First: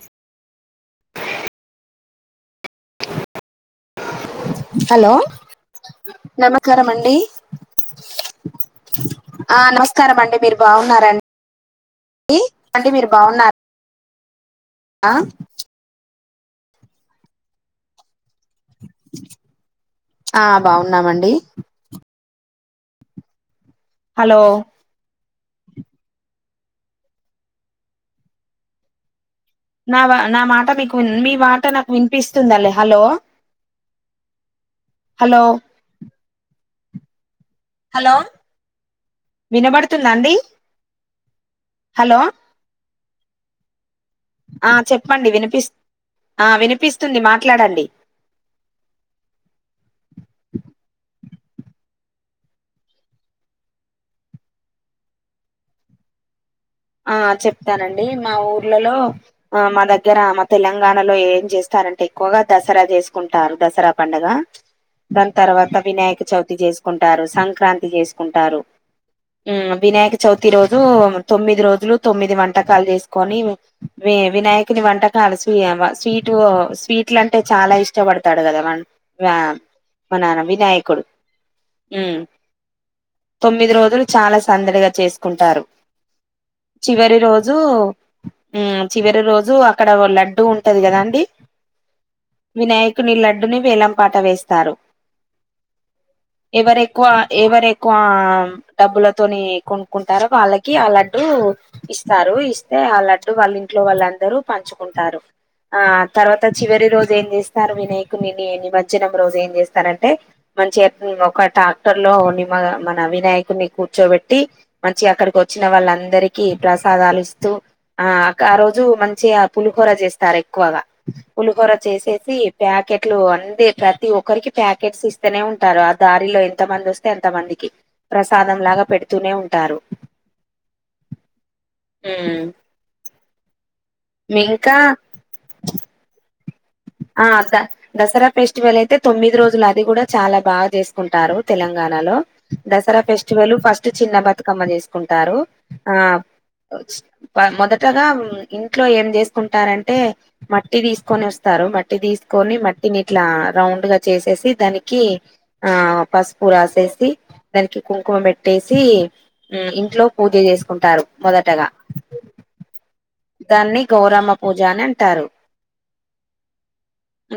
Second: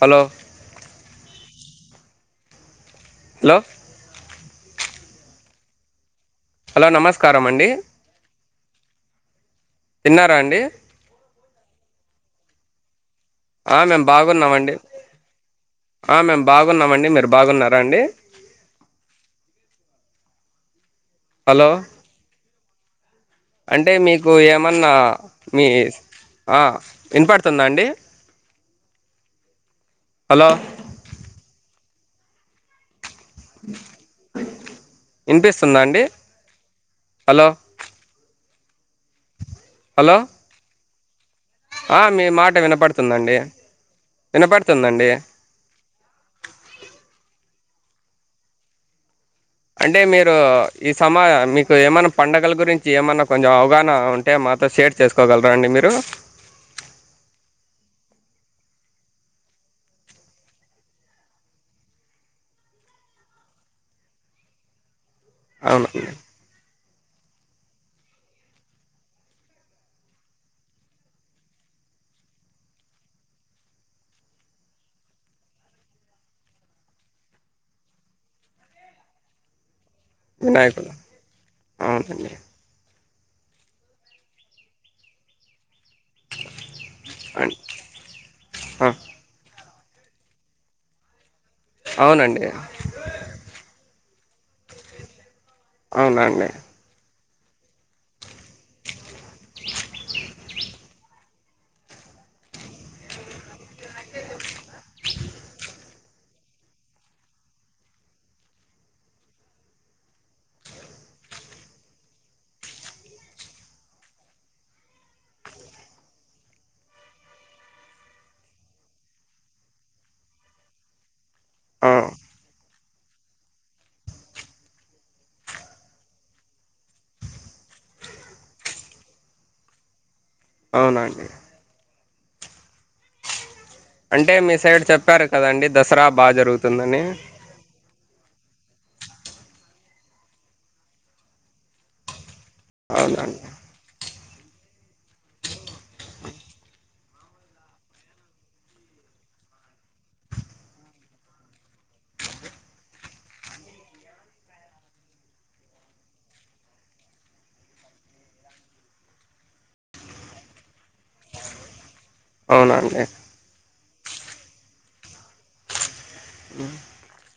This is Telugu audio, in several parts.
హలో హలో హలో హలో నమస్కారంఅండి నమస్కారం అండి ఆ నమస్కారం అండి మీరు బాగున్నారండి అండి మీరు బాగున్నారు ఆ మేము బాగున్నామండి ఆ ఆ మేము బాగున్నామండి మీరు బాగున్నారా అండి ఆ బాగున్నామండి హలో అంటే మీకు హలో ఏమన్నా మీ ఆ వినపడుతుందా అండి నా నా హలో మాట మీకు మీ మాట నాకు వినిపిస్తుందిల హలో హలో వినిపిస్తుందా అండి హలో హలో వినబడుతుందా హలో అండి హలో మీ మాట వినపడుతుందండి వినపడుతుందండి వినిపిస్త ఆ వినిపిస్తుంది మాట్లాడండి అంటే మీరు ఈ సమా మీకు ఏమన్నా పండగల గురించి ఏమైన్నా కొంచెం అవగాహన ఉంటే మాతో షేర్ చెస్ చేసుకోగలరా అండి మీరు ఆ చెప్తానండి మా ఊర్లలో ఆ మా దగ్గర మా తెలంగాణలో ఏం చేస్తారంటే ఎక్కువగా దసరా చేసుకుంటారు దసరా పండగ దాని తర్వాత అవునండి వినాయక చవితి చేసుకుంటారు సంక్రాంతి చేసుకుంటారు ఊ వినాయక చవితి రోజు తొమ్మిది రోజులు తొమ్మిది వంటకాలు చేసుకొని వినాయకుని వంటకాలు సి స్వీట్ స్వీట్లు అంటే చాలా ఇష్టపడతాడు కదా వ మన వినాయకుడు ఊ అవునండి తొమ్మిది రోజులు చాలా సందడిగా చేసుకుంటారు చివరి రోజు అం- ఆ. చివరి రోజు అక్కడ లడ్డు ఉంటది కదా అండి అవునండి వినాయకుని లడ్డుని వేలం పాట వేస్తారు అవునండి ఎవరు ఎక్కువ ఎవరు ఎక్కువ డబ్బులతోని కొనుక్కుంటారో వాళ్ళకి అ లడ్డు లడ్డు ఇస్తారు ఇస్తే ఆ లడ్డు వాళ్ళ ఇ ఇంట్లో వాళ్ళందరూ పంచుకుంటారు ఆ తర్వాత చివరి రోజు ఏం చేస్తారు వినాయకునిని నిమజ్జనం రోజు ఏం చేస్తారంటే మన చేతుల్లో ఒక ట్రాక్టర్ లో ని మన అవినాయకుడిని కూర్చోబెట్టి మంచిగా అక్కడికి వచ్చిన వాళ్ళందరికీ ప్రసాదాలు ఇస్తూ ఆ ఆ రోజు మంచిగా పులిహూర చేస్తారు ఎక్కువగా పులిహోర ఆ చేసేసి ప్యాకెట్లు అందే ప్రతి ఒక్కరికి ప్యాకెట్స్ ఇస్త వస్తనే ఉంటారు ఆ దారిలో ఎంత మంది వస్తే ఎంత మందికి ప్రసాదం లాగా పెడుతూనే ఉంటారు అవునండి హ్మ్ అంటే మీ ఇంకా సైడ్ చెప్పారు కదండి దసరా బాగా జరుగుతుంది ఆ అదా దసరా ఫెస్టివల్ అయితే తొమ్మిది రోజులు అది కూడా చాలా బాగా చేసుకుంటారు తెలంగాణలో దసరా అవునండి ఫెస్టివల్ ఫస్ట్ చిన్న బతుకమ్మ చేసుకుంటారు ఆ మొదటగా ఇంట్లో ఏం చేసుకుంటారంటే మట్టి తీసుకొని వస్తు వస్తారు మట్టి తీసుకొని మట్టిని ఇట్లా రౌండ్ గా చేసేసి దానికి ఆ పసుపు రాసేసి దానికి కుంకుమ పెట్టేసి ఇంట్లో పూజ చేసుకుంటారు మొదటగా అవునండి దాన్ని గౌరమ్మ పూజ అని అంటారు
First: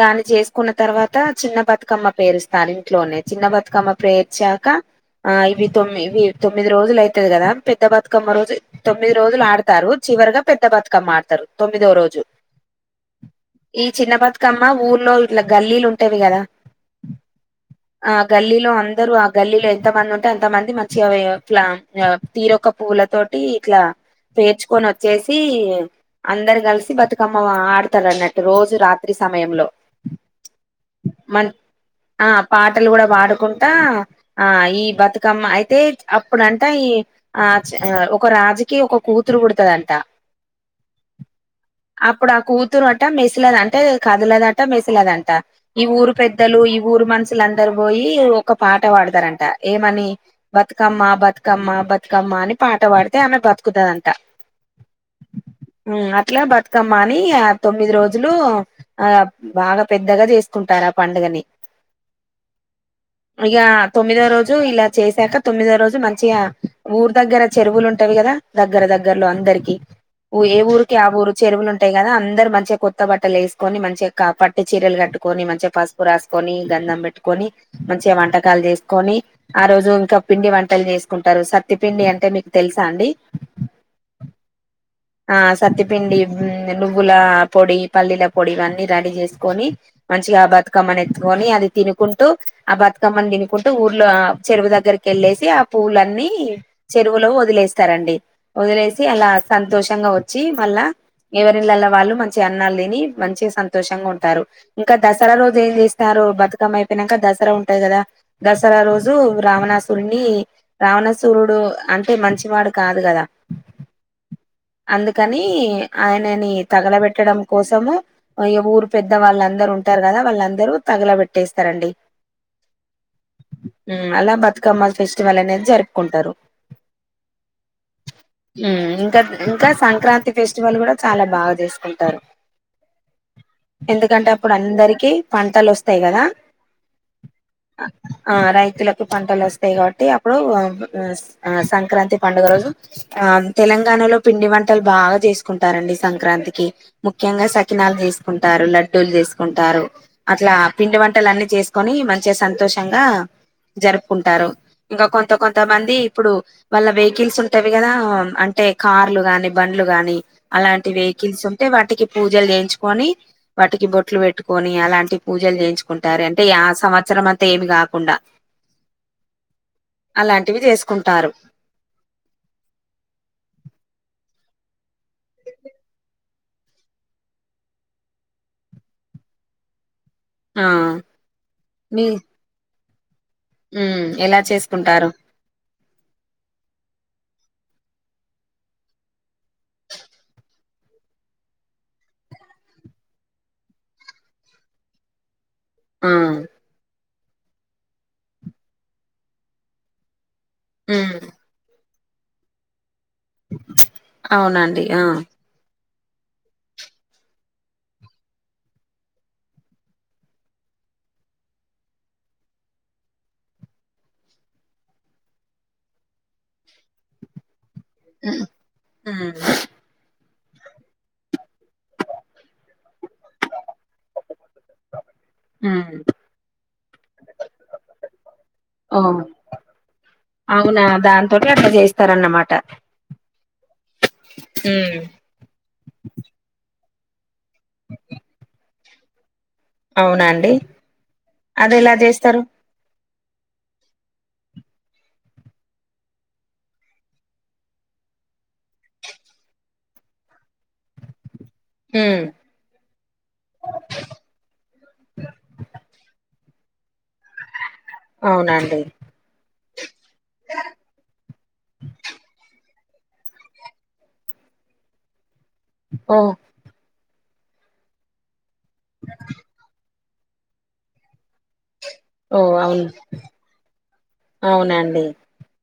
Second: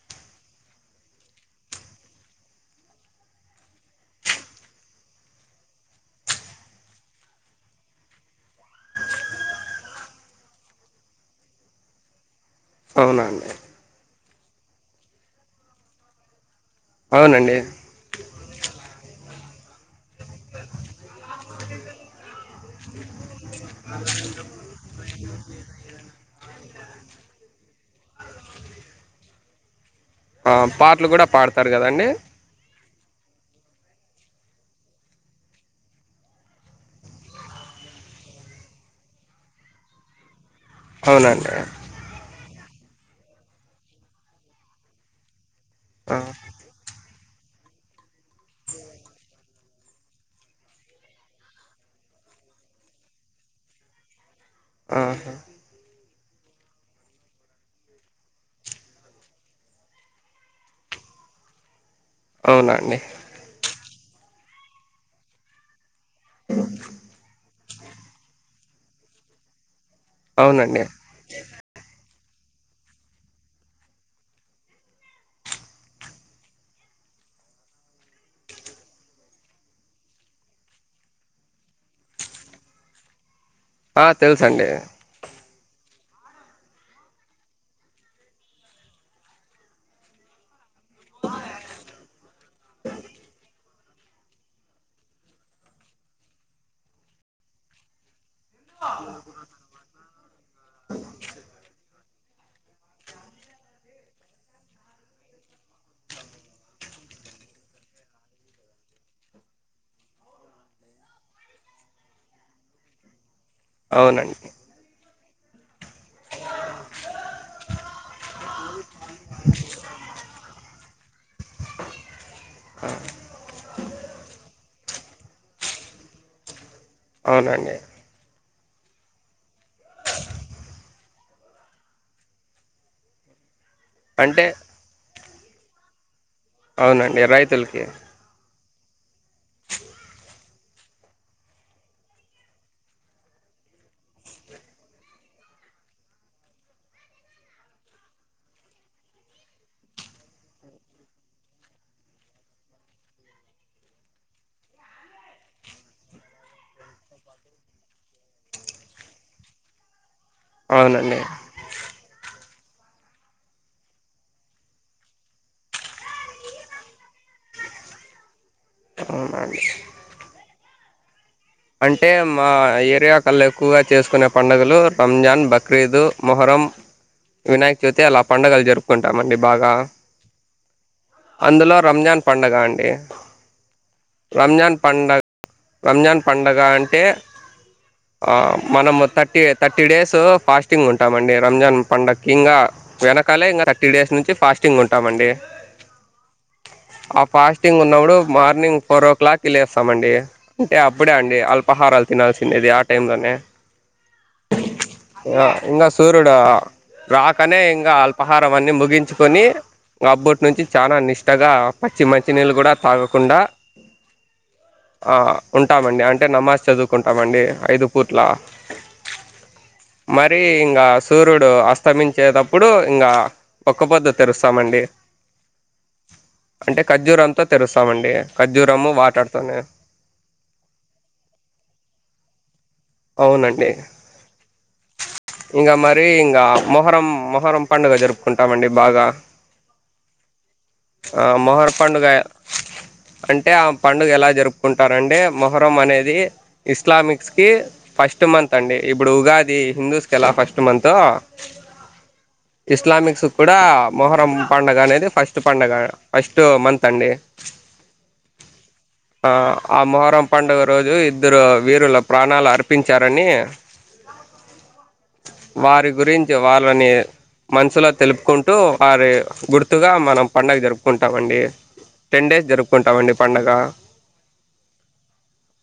దాన్ని చేసుకున్న తర్వాత చిన్న బతుకమ్మ పేరుస్తారు ఇంట్లోనే చిన్న బతుకమ్మ పేర్చాక ఆ ఇవి తొమ్మి ఇవి తొమ్మిది రోజులు అవుతది కదా పెద్ద బతుకమ్మ రోజు తొమ్మిది రోజులు ఆడతారు చివరిగా పెద్ద బతుకమ్మ ఆడతారు తొమ్మిదో రోజు అవున ఈ చిన్న బతుకమ్మ ఊర్లో ఇట్లా గల్లీలు ఉంటేవి కదా అవునండి ఆ గల్లీలో అందరు ఆ గల్లీలో ఎంత మంది ఉంటే ఎంత మంది మచి అవ ఫ్లామ్ తీరొక పూవల తోటి ఇట్లా పేర్చుకొని వచ్చేసి అందరు కలిసి బతుకమ్మ ఆడతారు అన్నట్టు రోజు రాత్రి సమయంలో ఆ పాటలు కూడా మన్ పాడతారు కదండి ఆ పాటలు గూడా పాడుకుంటా ఆ ఈ బతుకమ్మ అయితే అప్పుడంటా ఈ ఆ చ్ ఒక రాజకీయ ఒక కూతురు పుడతాదంట అవునండి అప్పుడు ఆ కూతురు అంట మెసిలద అంటే కదులదంట మెసిలదంట ఈ ఊరు ఆ పెద్దలు ఈ ఊరు మనుషుల అందరు పోయి ఒక పాట పాడతారంట ఏమని బతుకమ్మ బతుకమ్మ బతుకమ్మ అని పాట పాడితే ఆమె బతుకుతుదంట ఆ ఉ అట్లా బతుకామ్మా ఆనీ తొమ్మిది రోజులు ఆ బాగా పెద్దగా చేసుకుంటారు ఆ పండుగని అవునండి ఇగా తొమ్మిదో రోజు ఇలా చేసాక తొమ్మిదో రోజు మంచిగా ఊరు దగ్గర చెరువులు ఉంటావి కదా దగ్గర దగ్గరలో అందరికి ఏ అవునండి ఊరికి ఆ ఊరు చెరువులు ఉంటాయి కదా అందరు మంచిగా కొత్త బట్టలు యేసుకొని మంచిగా పట్టు చీరలు కట్టుకొని మంచిగా పసుపు రాసుకొని గంధం పెట్టుకొని మంచిగా వంటకాలు చేసుకొని ఆ రోజు ఇంకా పిండి వంటలు చేసుకుంటారు సత్తి పిండి అంటే మీకు తెలుసా అండి ఆ తెలుసు అండి ఆ సత్తిపిండి నువ్వుల పొడి పల్లీల పొడి ఇవన్నీ రెడీ చేసుకొని మంచిగా బతుకమ్మని ఎత్తుకొని అది తినుకుంటూ ఆ బతుకమ్మని తినుకుంటూ ఊర్లో ఆ చెరువు దగ్గరికి కెళ్ళేసి ఆ పూలన్నీ చెరువులో వదిలేస్తారండి వదిలేసి అలా సంతోషంగా వచ్చి మళ్ళా ఎవరి ఇండ్లల్లో వాళ్ళు మంచిగా అన్నాలు తిని మంచిగా సంతోషంగా ఉంటారు ఇంకా దసరా రోజు ఏం చేసినారు బతుకమ్మ అయిపోయినాంక దసరా ఉంటాది కదా దసరా రోజు రావణాసురున్ని రావణసూరుడు అంటే మంచివాడు కాదు కదా అవునండి అందుకని ఆయనని తగలబెట్టడం కోసము అయ ఊరు పెద్ద వాళ్ళందరు ఉంటారు కదా వాళ్ళందరూ తగలబెట్టేస్తారండి ఆ మ్మ్ అలా బతుకమ్మ ఫెస్టివల్ అనేది జరుపుకుంటారు అవునండి మ్మ్ ఇంకా ఇంకా సంక్రాంతి ఫెస్టివల్ కూడా చాలా బాగా చేస్తాం ఉంటారు ఎందుకంటే అంటే అప్పుడు అందరికి పంటలు వస్తాయి కదా అవునండి రైతులకి ఆ రైతులకు పంటలు వస్తాయి కాబట్టి అప్పుడు ఆ ఆ సంక్రాంతి పండుగ రోజు ఆ తెలంగాణలో పిండి వంటలు బాగా చేసుకుంటారండి సంక్రాంతికి ముఖ్యంగా సక్కినాలు చేసుకుంటారు లడ్డూలు చేసుకుంటారు అట్లా పిండి వంటలన్ని చేసుకొని మంచిగా సంతోషంగా జరుపుకుంటారు ఇంకా కొంత కొంత మంది ఇప్పుడు వాళ్ళ వెహికీల్స్ ఉంటావి కదా అంటే కార్లు గాని బండ్లు గాని అలాంటి అవునండి వెహికీల్స్ ఉంటే వాటికి పూజలు చేయించుకొని వాటికి బొట్లు పెట్టుకొని అలాంటి పూజలు చేయించుకుంటారు అంటే యా సంవత్సరం అంతా ఏమి కాకుండా ఆ ఉనా అండి అలాంటివి చేసుకుంటారు అంటే మా ఏరియా కల్లా ఎక్కువగా చేసుకునే పండుగలు రంజాన్ బక్రీదు మొహరం వినాయక చవితి అలా పండుగలు జరుపుకుంటామండి బాగా ఆ అందులో మీ రంజాన్ పండగ అండి ఉమ్ ఎలా రంజాన్ చేసుకుంటారు పండగ రంజాన్ పండగ అంటే ఆ మనము థర్టీ థర్టీ డేస్ ఫాస్టింగ్ ఉంటామండి రంజాన్ పండక్కి ఇంగా వెనకాలే ఇంకా థర్టీ డేస్ నుంచి ఫాస్టింగ్ ఉంటామండి ఆ ఆ ఫాస్టింగ్ ఉన్నప్పుడు మార్నింగ్ ఫోర్ ఓ క్లాక్ కీ లేస్తామండి అంటే అప్పుడే ఉమ్ అండి అల్పహరాలు తినాల్సిండేది ఆ టైంలోనే అవునాండి ఆ ఇంగా సూర్యుడు రాకనే ఇంగా అల్పాహారం అన్ని ముగించుకొని అబ్బటినుంచి చాలా నిష్టగా పచ్చి మంచినీళ్ళు కూడా తాగకుండా ఆ ఉంటామండి అంటే నమాజ్ చదుకుంటామండి ఐదు పూట్ల ఉమ్ మరీ ఇంగా సూరూడు అస్తమించే తప్ ప్పుడు ఇంగా ఒక్క పొద్దు తెరుస్తామండి ఆ అంటే ఖర్జురంతో తెరుస్తామండి ఖర్జురము ఓ వాటర్తోనే అవునా దాంతోటే అట్లా చేస్తారన్నమాట అవునండి ఉమ్ ఇంగా మరీ ఇంగా మొహరం మొహరం పండుగ జరుపుకుంటామండి బాగా అవునండి ఆ మొహర్ అది ఎలా పండుగయ చేస్తారు అంటే ఆ పండుగ ఎలా జరుపుకుంటారండి మొహరం అనేది ఇస్లామిక్స్ కి ఫస్ట్ మంత్ అండి ఇప్పుడు ఉగాది హిందూస్ కెలా ఫస్ట్ మంతో ఉమ్ ఇస్లామిక్స్ కూడా మొహరం పండగనేది ఫస్ట్ పండగ ఫస్ట్ మంత్ అండి అవునాండి ఆ ఆ మొహరం పండుగ రోజు ఇద్దరు వీరుల ప్రాణాలర్ప్ పించారని వారి ఓ గురించి వార్ తోని మనసులో తెలుపుకుంటూ వారి గుర్తుగా మనం పండగ్ జరుపుకుంటామండి టెన్ ఓ డేస్ అవును జరుపుకుంటామండి పండగ అవునండి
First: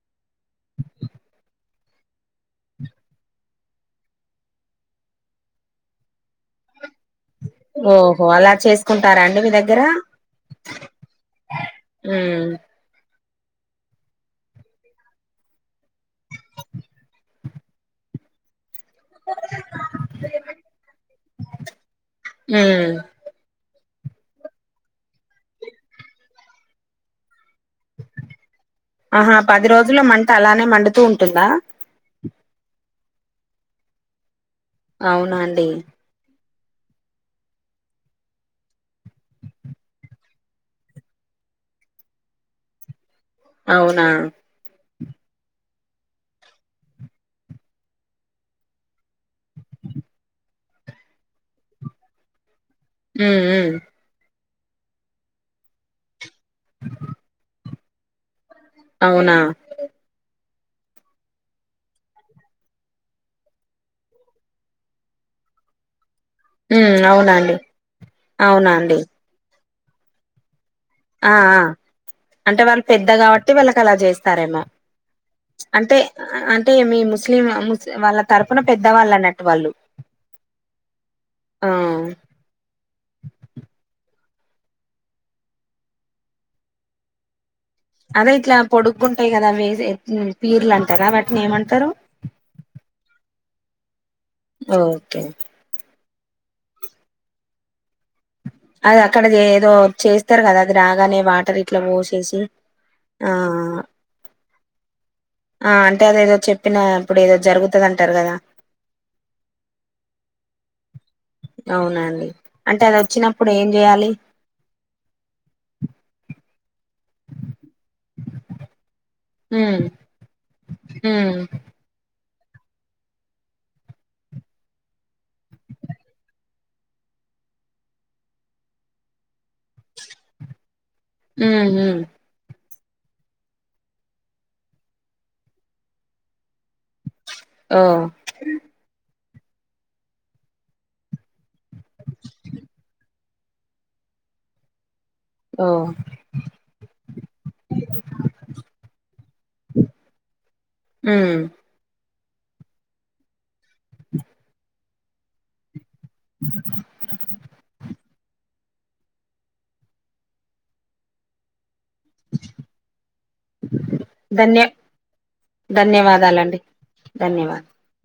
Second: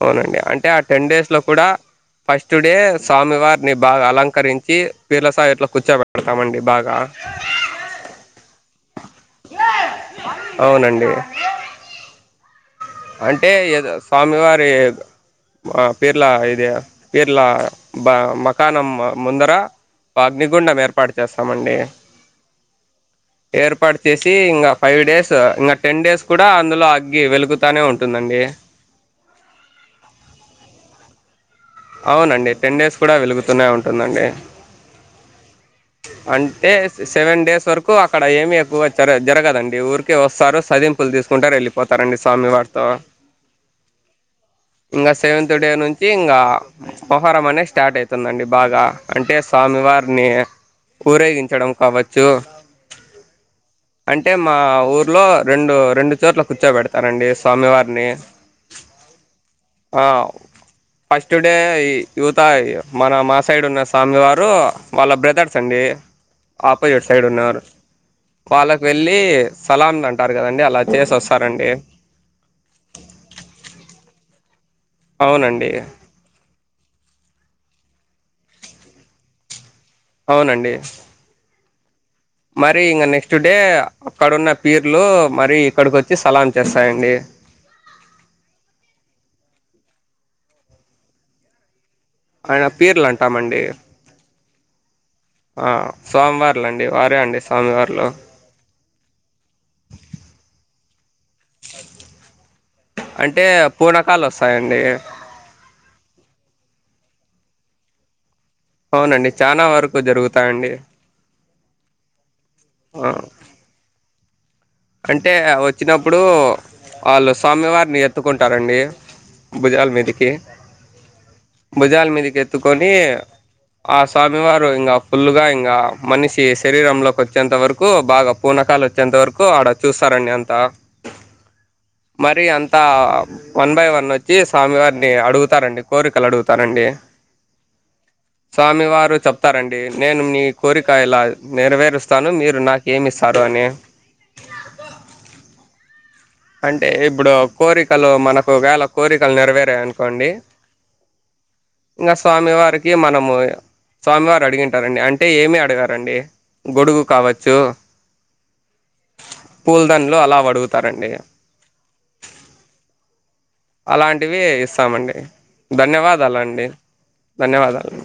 అవునండి అంటే ఆ టెన్ డేస్ లో కూడా ఫస్ట్ డే స్వామివారిని బాగా అలంకరించి పీర్ల స ఇట్లో కూర్చోబెడతామండి బాగా ఓహో అలా చేసుకుంటారాండి మీ దగ్గర అవునండి ఊ అంటే ఏదొ స్వామివారి ఆ పీర్లా ఇదే పీర్లా బ మ క్కానం ముందర ఒ అగ్నిగుండం ఏర్పాటు చేస్తామండి ఉమ్ ఏర్పాటు చేసి ఇంగా ఫైవ్ డేస్ ఇంగ టెన్ డేస్ కూడా అందులో అగ్గి వెలుగు త్తానే ఉంటుందండి ఆహా పది రోజుల్లో మంట అలానే మండుతూ ఉంటుందా అవునండి టెన్ డేస్ కూడ వెలుగుతూనే ఉంటుందండి అవునాండి అంటే సెవెన్ డేస్ వరకు అక్కడ ఏమి ఎక్కువ చర జరగదండి ఊరికే ఒస్తారు సదిమ్ పుల్ తీసుకుంటార్ ఎళ్ళిపోతారండి స్వామి వారితో అవునా ఇంగ సెవెంత్ డే నుంచి ఇంగా పొహరమనే స్టార్ట్ అయితుందండి బాగా అంటే సామివారిని ఊరేగించడం కావచ్చు ఉమ్ ఉమ్ అంటే మా ఊర్లో రెండు రెండు చోట్ల కూర్చోబెడతారండి స్వామివారిని అవునా ఆవ్ టుడే యువత మన మా సైడ్ ఉన్న స్వామి వారు వాళ్ళ బ్రదర్స్ అండి ఉమ్ ఆపోయెట్ సైడ్ అవునండి ఉన్నారు అవునా వాళ్ళక్ అండి వెళ్ళి సలాంల్ అంటారు కదండి అలా చేసి ఆ ఆ వస్తారండి అంటే వాళ్ పెద్ద కావట్టి వాళ్ళక్ అలా జేస్తారేమో అవునండి అంటే అంటే మీ ముస్లిం ముస్ వాళ్ళ తరపున పెద్దవాళ్ళు అన్నట్టు వాళ్ళు. అవునండి. ఆ మరి ఇంక నెక్స్ట్ డే అక్కడున్న పీర్లు మరి ఇక్కడికి వచ్చి సలాం చేస్తాయండి అదే ఇట్ల పొడుగ్గుంటాయి కదా వే పీర్లు అంటార వాటిని ఏమంటారు? ఆయన పీర్లు అంటామండి ఓకె ఆ స్వామివార్లు అండి వారే అండి స్వామివార్లు అది అక్కడది ఏదో చేస్తారు కదా అది రాగానే వాటరి ఇట్ల పోసేసి ఆ అంటే పూనకాలు వస్తాయండి ఆ అంటే అదేదో చెప్పిన అప్పుడు ఏదో జరుగుతది అంటారు కదా అవునండి చాన వరకు జరుగుతాయండీ అవునండి అంటే అది ఆ వచ్చినప్పుడు ఏం చేయాలి? అంటే వచ్చినప్పుడు వాళ్ళు స్వామివారిని ఎత్తుకుంటారండి. భుజాలమీదికి మ్ భుజాల మీదకి ఎత్తుకొని ఆ స్వామివారు ఇంగ ఫుల్లుగా ఇంగ మనిషి శరీరంలోకి వచ్చేంత వరకు బాగ పూనాకాలు వచ్చేంత వరకు ఆడ చూస్తారండి అంతా మ్ హ్మ్ మరి అంతా వన్ బై వన్ వచ్చి, స్వామి వారిని అడుగుతారండి, కోరికలు అడుగుతారండి. ఆ స్వామి వారు చెప్తారండి నేను మీ కోరిక ఇలా నెరవేరుస్తాను మీరు నాక్ ఏమిస్తారు అని ఆ అంటే ఇప్పుడు కోరికలు మనకు వేళ కోరికలు నెరవేరాయనుకోండి మ్ ఇంగ స్వామి వారికి మనము, స్వామివారు అడిగింటారండి. అంటే ఏమి అడగర్ అండి గొడుగు కావచ్చు పూలదండలు అలా అవడుగుతారండి అలాంటివి ధన్య ఇస్తామండి. ధన్యవాదాలండి ధన్యవాదాలు